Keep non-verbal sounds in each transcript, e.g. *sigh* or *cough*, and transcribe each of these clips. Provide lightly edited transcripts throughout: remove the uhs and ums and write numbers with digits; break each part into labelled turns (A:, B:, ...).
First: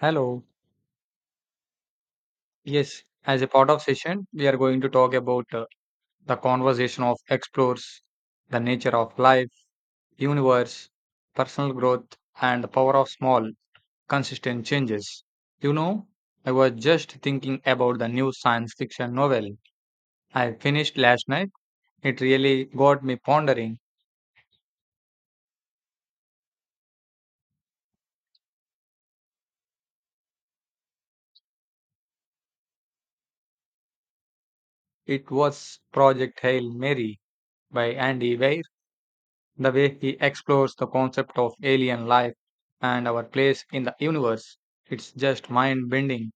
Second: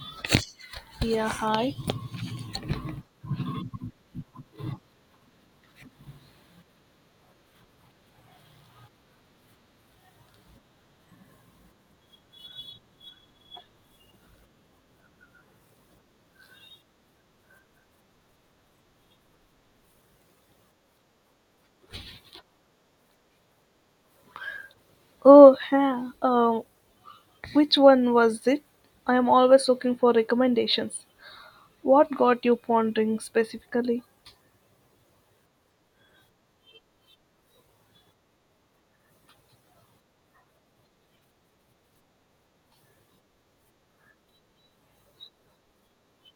A: Hello.
B: Yeah, hi.
A: Yes, as a part of session, we are going to talk about the conversation of explores, the nature of life, universe, personal growth, and the power of small, consistent changes. You know, I was just thinking about the new science fiction novel I finished last night. It really got me pondering.
B: Oh, yeah. Which one was it? I am always looking for recommendations. What got you pondering specifically?
A: It was Project Hail Mary by Andy Weir. The way he explores the concept of alien life and our place in the universe, it's just mind bending.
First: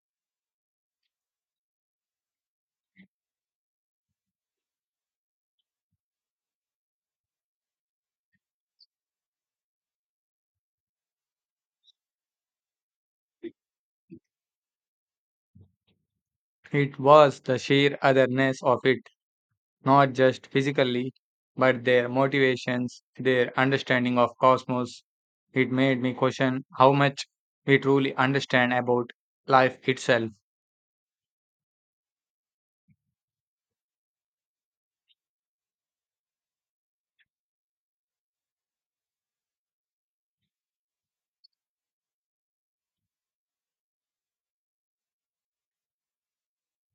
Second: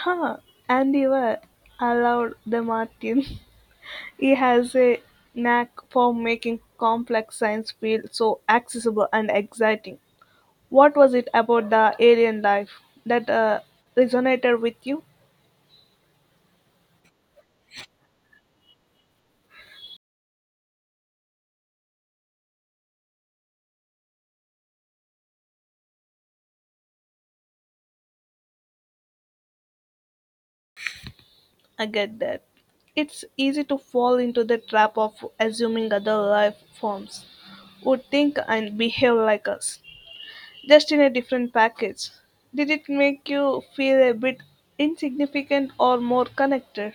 B: Huh, Andy Ware. I loved the Martin. *laughs* He has a knack for making complex science feel so accessible and exciting. What was it about the alien life that resonated with you?
A: It was the sheer otherness of it, not just physically, but their motivations, their understanding of cosmos. It made me question how much we truly understand about life itself.
B: I get that. It's easy to fall into the trap of assuming other life forms would think and behave like us, just in a different package. Did it make you feel a bit insignificant or more connected?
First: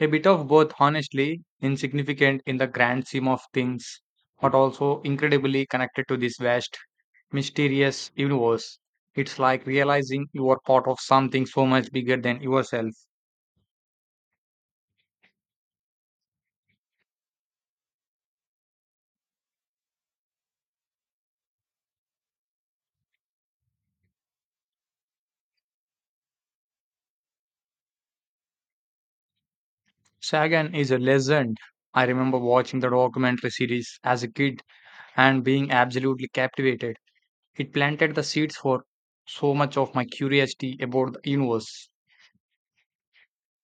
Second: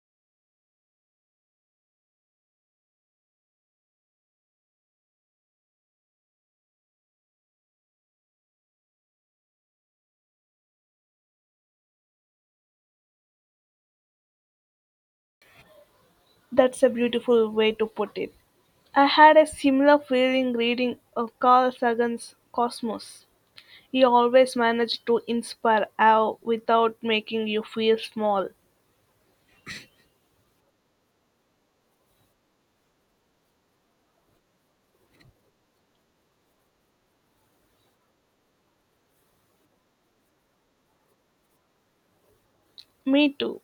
A: A bit of both, honestly, insignificant in the grand scheme of things, but also incredibly connected to this vast mysterious universe. It's like realizing you are part of something so much bigger than yourself.
B: That's a beautiful way to put it. I had a similar feeling reading of Carl Sagan's Cosmos. He always managed to inspire awe without making you feel small.
A: Sagan is a legend. I remember watching the documentary series as a kid and being absolutely captivated. It planted the seeds for so much of my curiosity about the universe.
B: Me too.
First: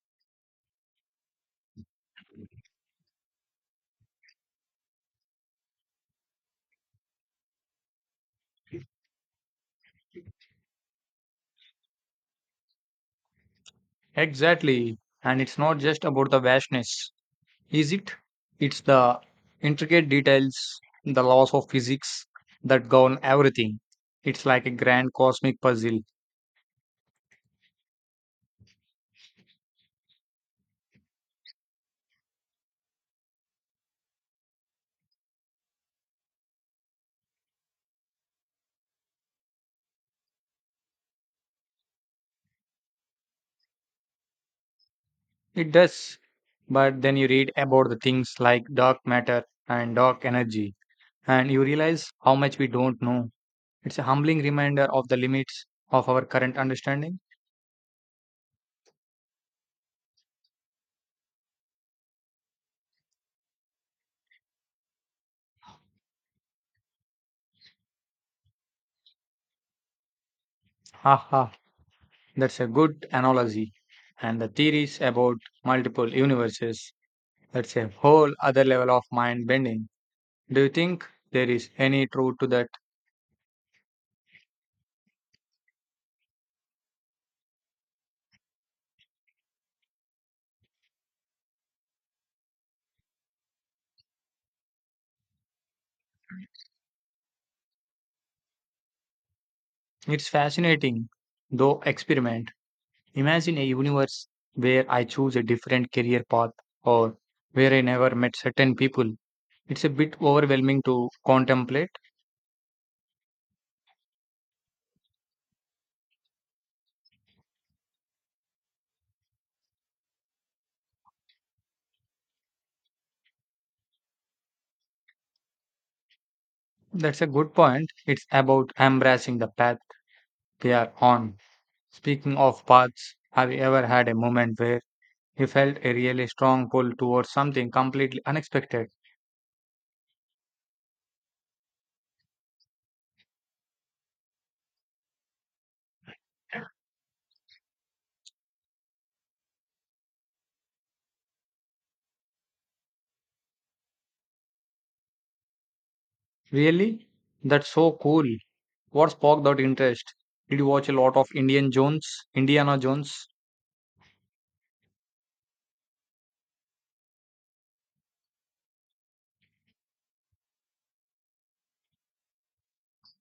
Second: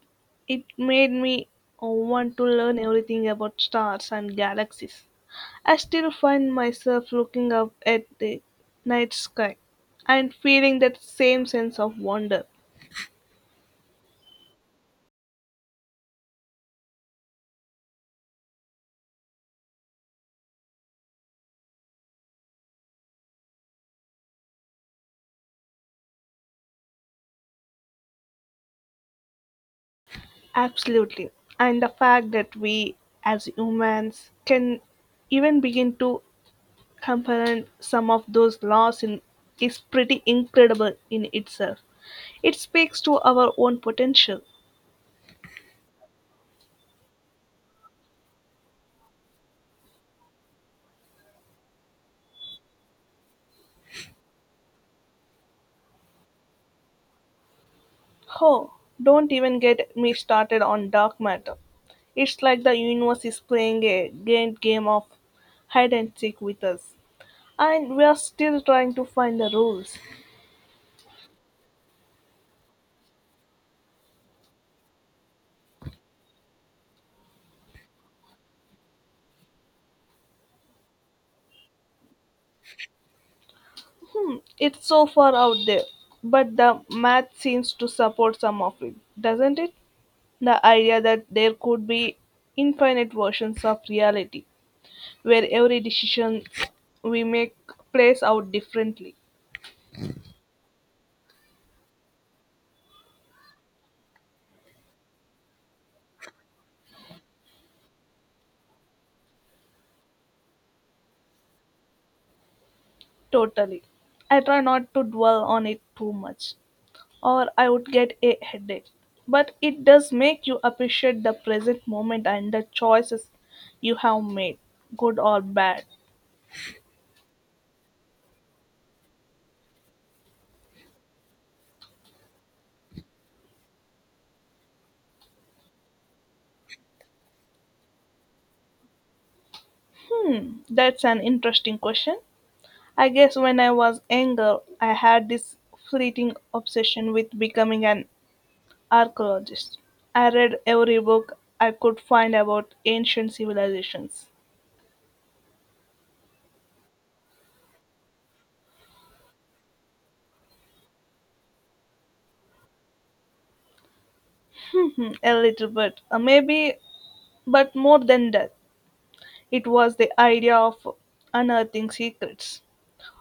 B: It made me want to learn everything about stars and galaxies. I still find myself looking up at the night sky and feeling that same sense of wonder.
A: Exactly. And it's not just about the vastness, is it? It's the intricate details, the laws of physics that govern everything. It's like a grand cosmic puzzle.
B: Absolutely. And the fact that we, as humans, can even begin to comprehend some of those laws in, is pretty incredible in itself. It speaks to our own potential.
A: It does, but then you read about the things like dark matter and dark energy, and you realize how much we don't know. It's a humbling reminder of the limits of our current understanding.
B: Oh, don't even get me started on dark matter. It's like the universe is playing a grand game of hide and seek with us. And we are still trying to find the rules.
A: Haha, that's a good analogy. And the theories about multiple universes, that's a whole other level of mind bending. Do you think there is any truth to that?
B: It's so far out there, but the math seems to support some of it, doesn't it? The idea that there could be infinite versions of reality, where every decision we make plays out differently.
A: It's fascinating, though, experiment. Imagine a universe where I choose a different career path or where I never met certain people. It's a bit overwhelming to contemplate.
B: Totally. I try not to dwell on it too much, or I would get a headache. But it does make you appreciate the present moment and the choices you have made, good or bad.
A: That's a good point. It's about embracing the path we are on. Speaking of paths, have you ever had a moment where you felt a really strong pull towards something completely unexpected?
B: That's an interesting question. I guess when I was younger, I had this fleeting obsession with becoming an archaeologist. I read every book I could find about ancient civilizations.
A: Really? That's so cool. What sparked that interest? Did you watch a lot of Indiana Jones?
B: Hmm, a little bit, maybe, but more than that, it was the idea of unearthing secrets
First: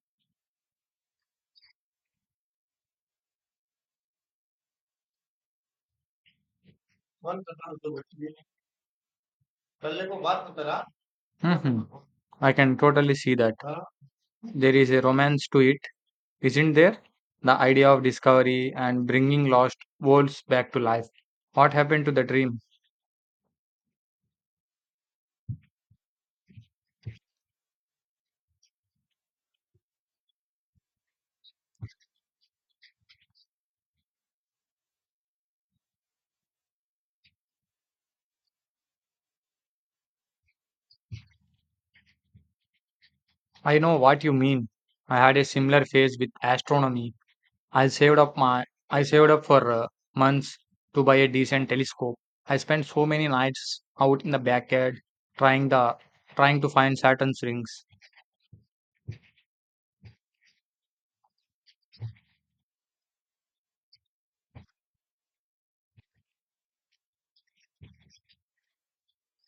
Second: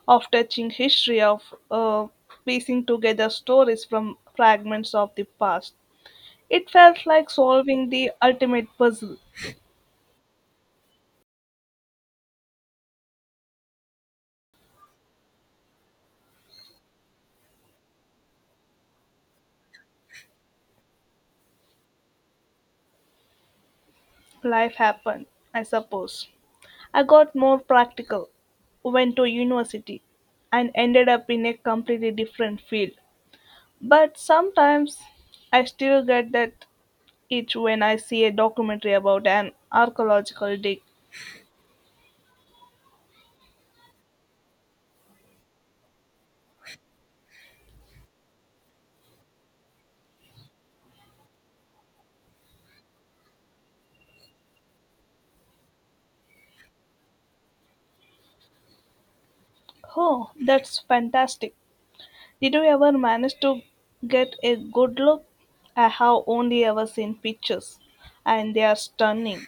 B: of touching history of uh, piecing together stories from fragments of the past. It felt like solving the ultimate puzzle.
A: Mhm. I can totally see that. There is a romance to it, isn't there? The idea of discovery and bringing lost worlds back to life. What happened to the dream?
B: Life happened, I suppose. I got more practical, went to university, and ended up in a completely different field. But sometimes I still get that itch when I see a documentary about an archaeological dig.
A: I know what you mean. I had a similar phase with astronomy. I saved up for months to buy a decent telescope. I spent so many nights out in the backyard trying the trying to find Saturn's rings.
B: Oh, that's fantastic. Did you ever manage to get a good look? I have only ever seen pictures, and they are stunning.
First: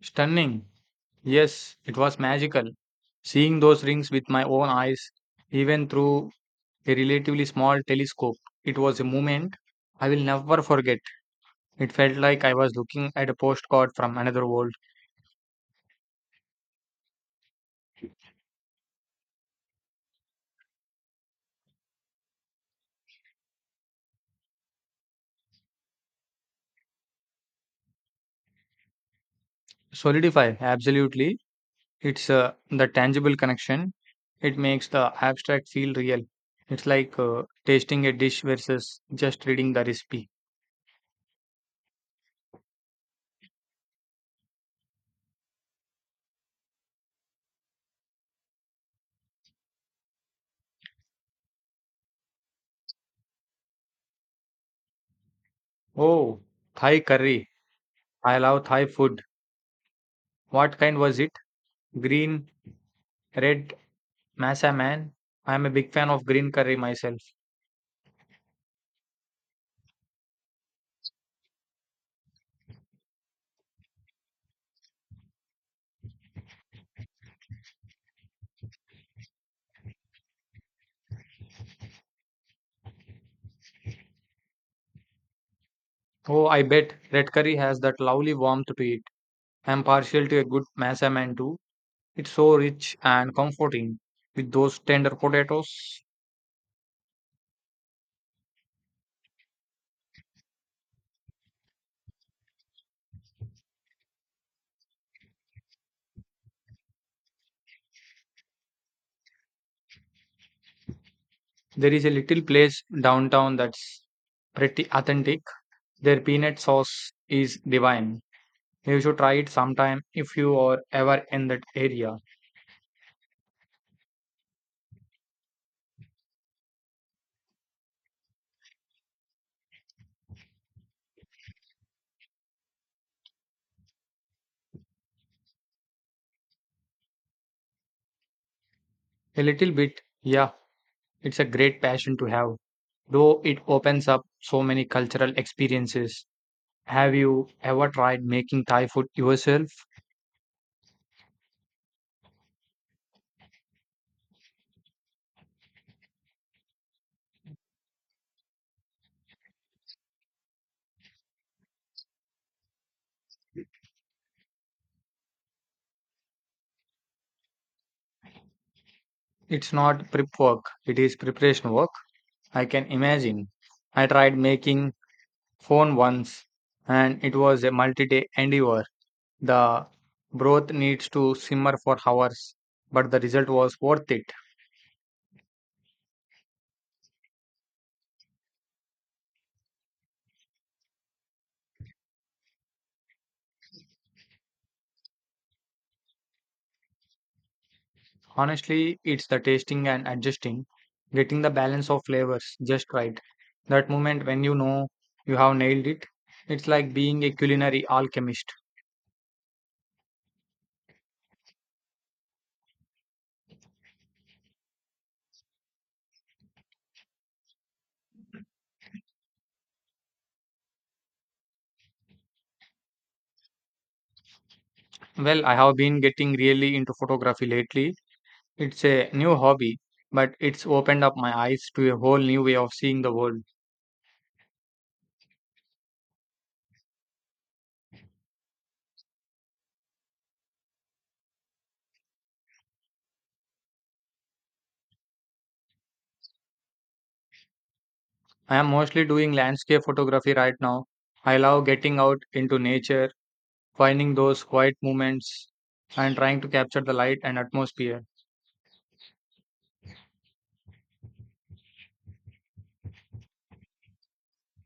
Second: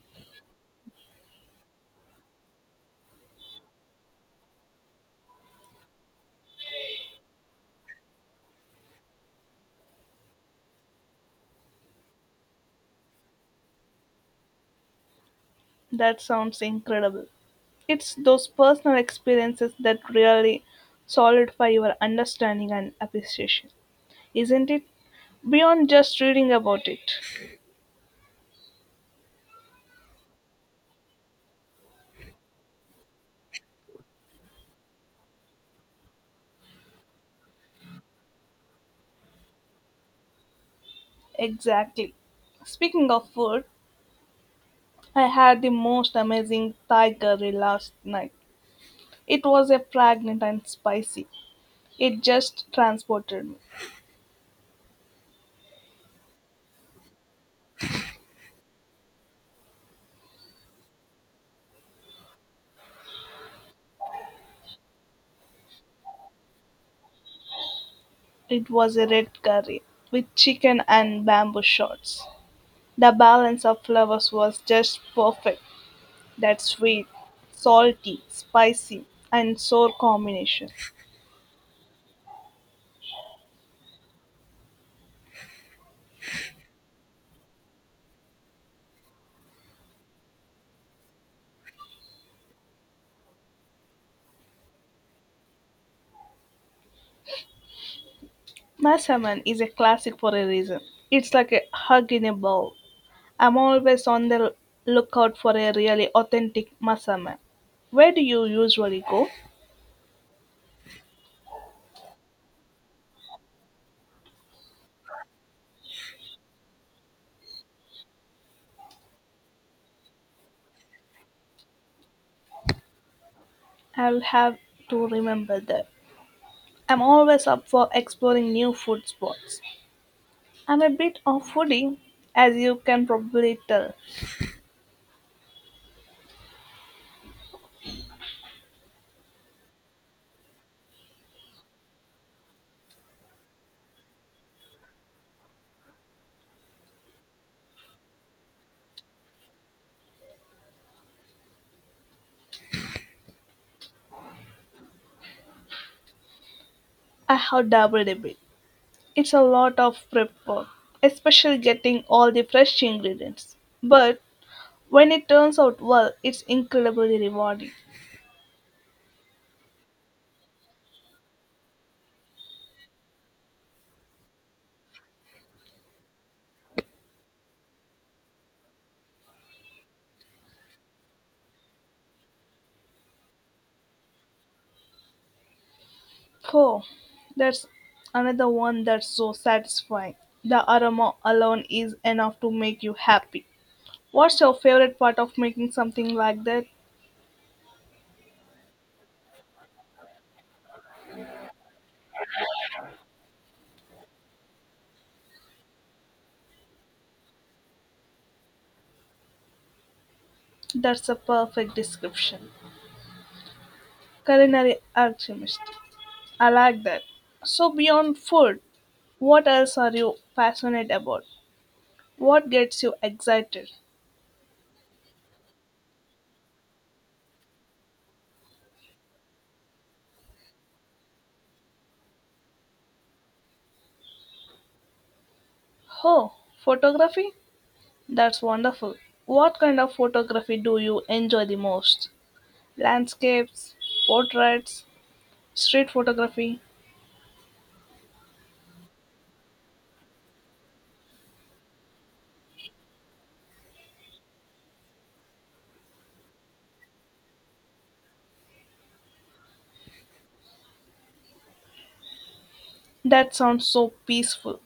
A: Stunning. Yes, it was magical. Seeing those rings with my own eyes even through a relatively small telescope. It was a moment I will never forget. It felt like I was looking at a postcard from another world.
B: That sounds incredible. It's those personal experiences that really solidify your understanding and appreciation, isn't it? Beyond just reading about it.
A: Solidify, absolutely. It's the tangible connection. It makes the abstract feel real. It's like tasting a dish versus just reading the recipe.
B: Exactly. Speaking of food, I had the most amazing Thai curry last night. It was a fragrant and spicy. It just transported me.
A: Oh, Thai curry. I love Thai food. What kind was it? Green, red, massa man. I'm a big fan of green curry myself.
B: It was a red curry, with chicken and bamboo shoots. The balance of flavors was just perfect. That sweet, salty, spicy, and sour combination.
A: Oh, I bet red curry has that lovely warmth to it. I'm partial to a good masa mantu. It's so rich and comforting. With those tender potatoes,
B: Masaman is a classic for a reason. It's like a hug in a bowl. I'm always on the lookout for a really authentic masaman. Where do you usually go?
A: there is a little place downtown that's pretty authentic. Their peanut sauce is divine. You should try it sometime if you are ever in that area.
B: I'll have to remember that. I'm always up for exploring new food spots. I'm a bit of foodie, as you can probably tell.
A: A little bit, yeah, it's a great passion to have, though it opens up so many cultural experiences. Have you ever tried making Thai food yourself?
B: I have doubled a bit. It's a lot of prep work, especially getting all the fresh ingredients. But when it turns out well, it's incredibly rewarding.
A: It's not prep work, it is preparation work. I can imagine. I tried making phone once and it was a multi-day endeavor. The broth needs to simmer for hours, but the result was worth it.
B: Oh, that's another one that's so satisfying. The aroma alone is enough to make you happy. What's your favorite part of making something like that?
A: Honestly, it's the tasting and adjusting, getting the balance of flavors just right. That moment when you know you have nailed it, it's like being a culinary alchemist.
B: That's a perfect description. Culinary alchemist. I like that. So, beyond food, what else are you passionate about? What gets you excited?
A: Well, I have been getting really into photography lately. It's a new hobby, but it's opened up my eyes to a whole new way of seeing the world.
B: Oh, photography? That's wonderful. What kind of photography do you enjoy the most? Landscapes, portraits, street photography?
A: I am mostly doing landscape photography right now. I love getting out into nature, finding those quiet moments, and trying to capture the light and atmosphere.
B: That sounds so peaceful.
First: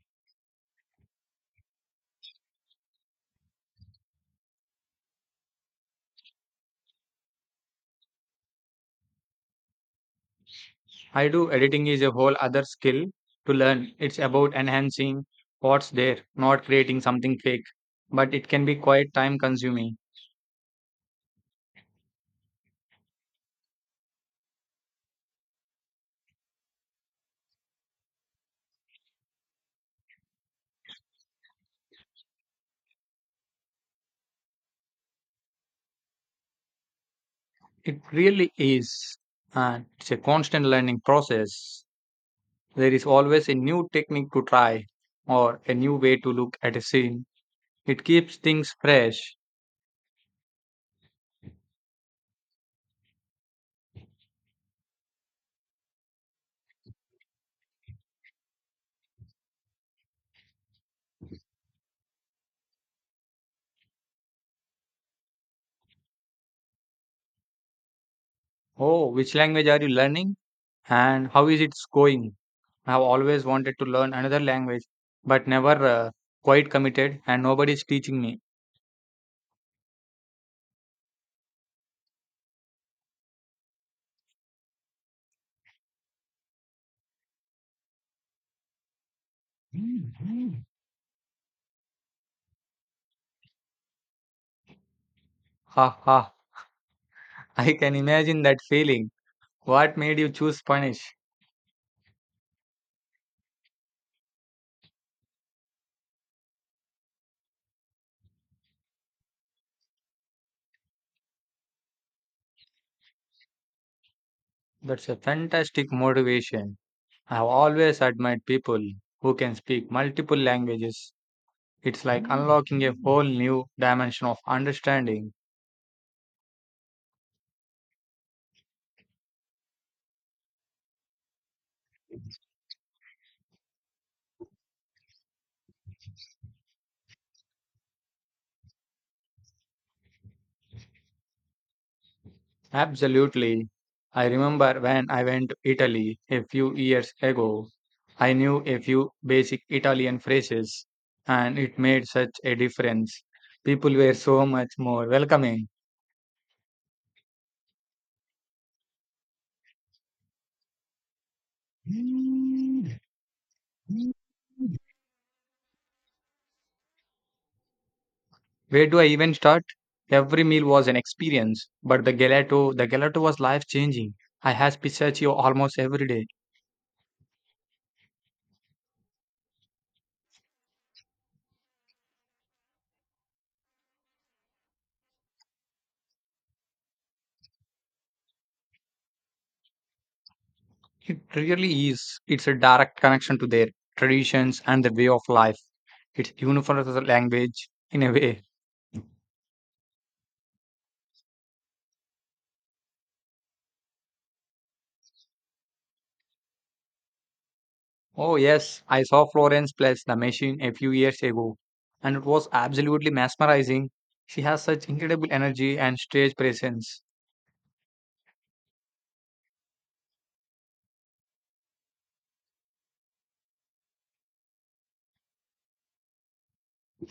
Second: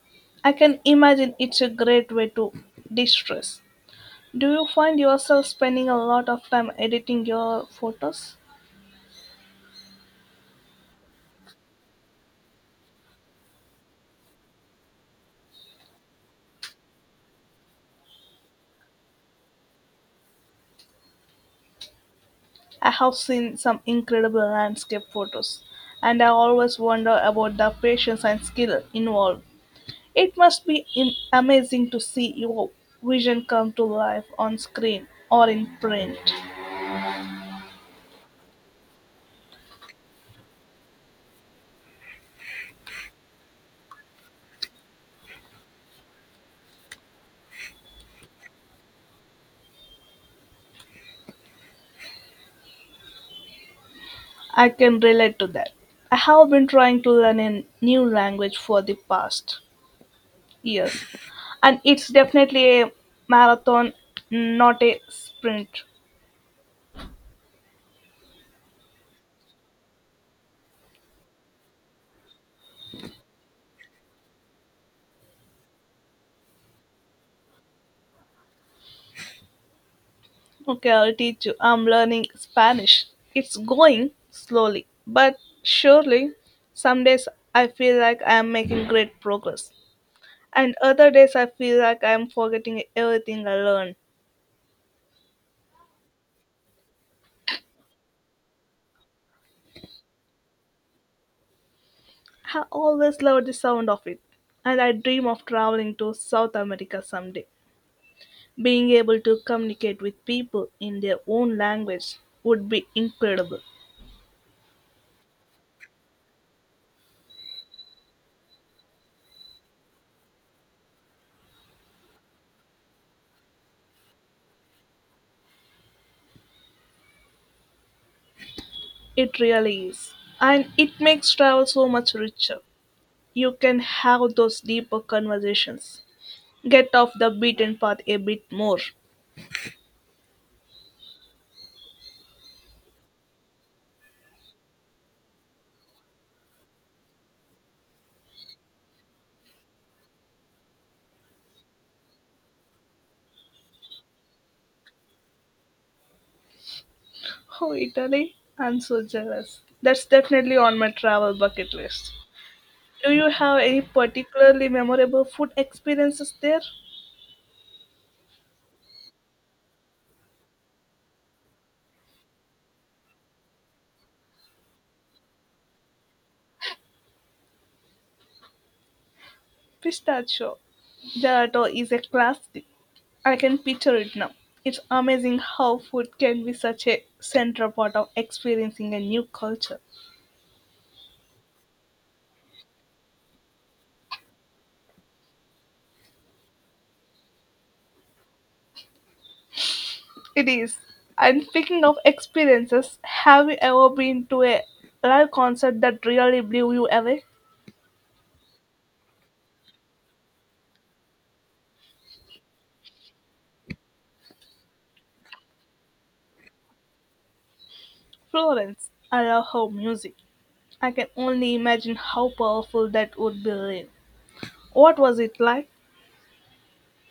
B: I can imagine it's a great way to de stress. Do you find yourself spending a lot of time editing your photos?
A: I do editing is a whole other skill to learn. It's about enhancing what's there, not creating something fake. But it can be quite time consuming.
B: I have seen some incredible landscape photos, and I always wonder about the patience and skill involved. It must be amazing to see your vision come to life on screen or in print.
A: It really is. And it's a constant learning process. There is always a new technique to try or a new way to look at a scene. It keeps things fresh.
B: I can relate to that. I have been trying to learn a new language for the past years, and it's definitely a marathon, not a sprint.
A: Oh, which language are you learning and how is it going? I've always wanted to learn another language, but never quite committed, and nobody's teaching me.
B: Okay, I'll teach you. I'm learning Spanish. It's going slowly, but surely. Some days I feel like I am making great progress, and other days I feel like I am forgetting everything I learned.
A: Ha ha! *laughs* I can imagine that feeling. What made you choose Spanish?
B: I always love the sound of it, and I dream of traveling to South America someday. Being able to communicate with people in their own language would be incredible.
A: That's a fantastic motivation. I've always admired people who can speak multiple languages. It's like unlocking a whole new dimension of understanding.
B: It really is. And it makes travel so much richer. You can have those deeper conversations. Get off the beaten path a bit more.
A: Absolutely. I remember when I went to Italy a few years ago, I knew a few basic Italian phrases, and it made such a difference. People were so much more welcoming.
B: Oh, Italy, I'm so jealous. That's definitely on my travel bucket list. Do you have any particularly memorable food experiences there?
A: Where do I even start? Every meal was an experience, but the gelato was life changing. I had pistachio almost every day.
B: Pistachio gelato is a classic. I can picture it now. It's amazing how food can be such a central part of experiencing a new culture.
A: It really is. It's a direct connection to their traditions and their way of life. It's universal language in a way.
B: It is. And speaking of experiences, have you ever been to a live concert that really blew you away?
A: Oh, yes, I saw Florence Plus the Machine a few years ago, and it was absolutely mesmerizing. She has such incredible energy and stage presence.
B: Florence, I love her music. I can only imagine how powerful that would be live. What was it like?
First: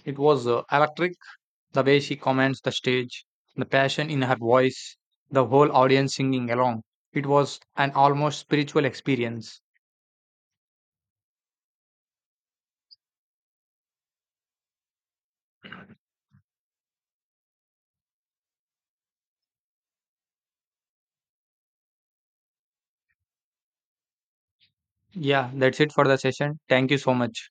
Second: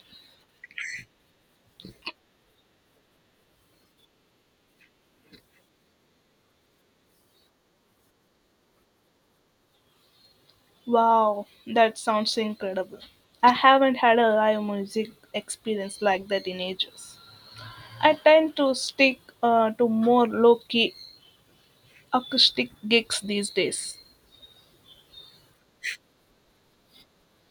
A: It was electric the way she commands the stage, the passion in her voice, the whole audience singing along. It was an almost spiritual experience.
B: Wow, that sounds incredible. I haven't had a live music experience like that in ages. I tend to stick to more low key acoustic gigs these days.
A: Yeah, that's it for the session. Thank you so much.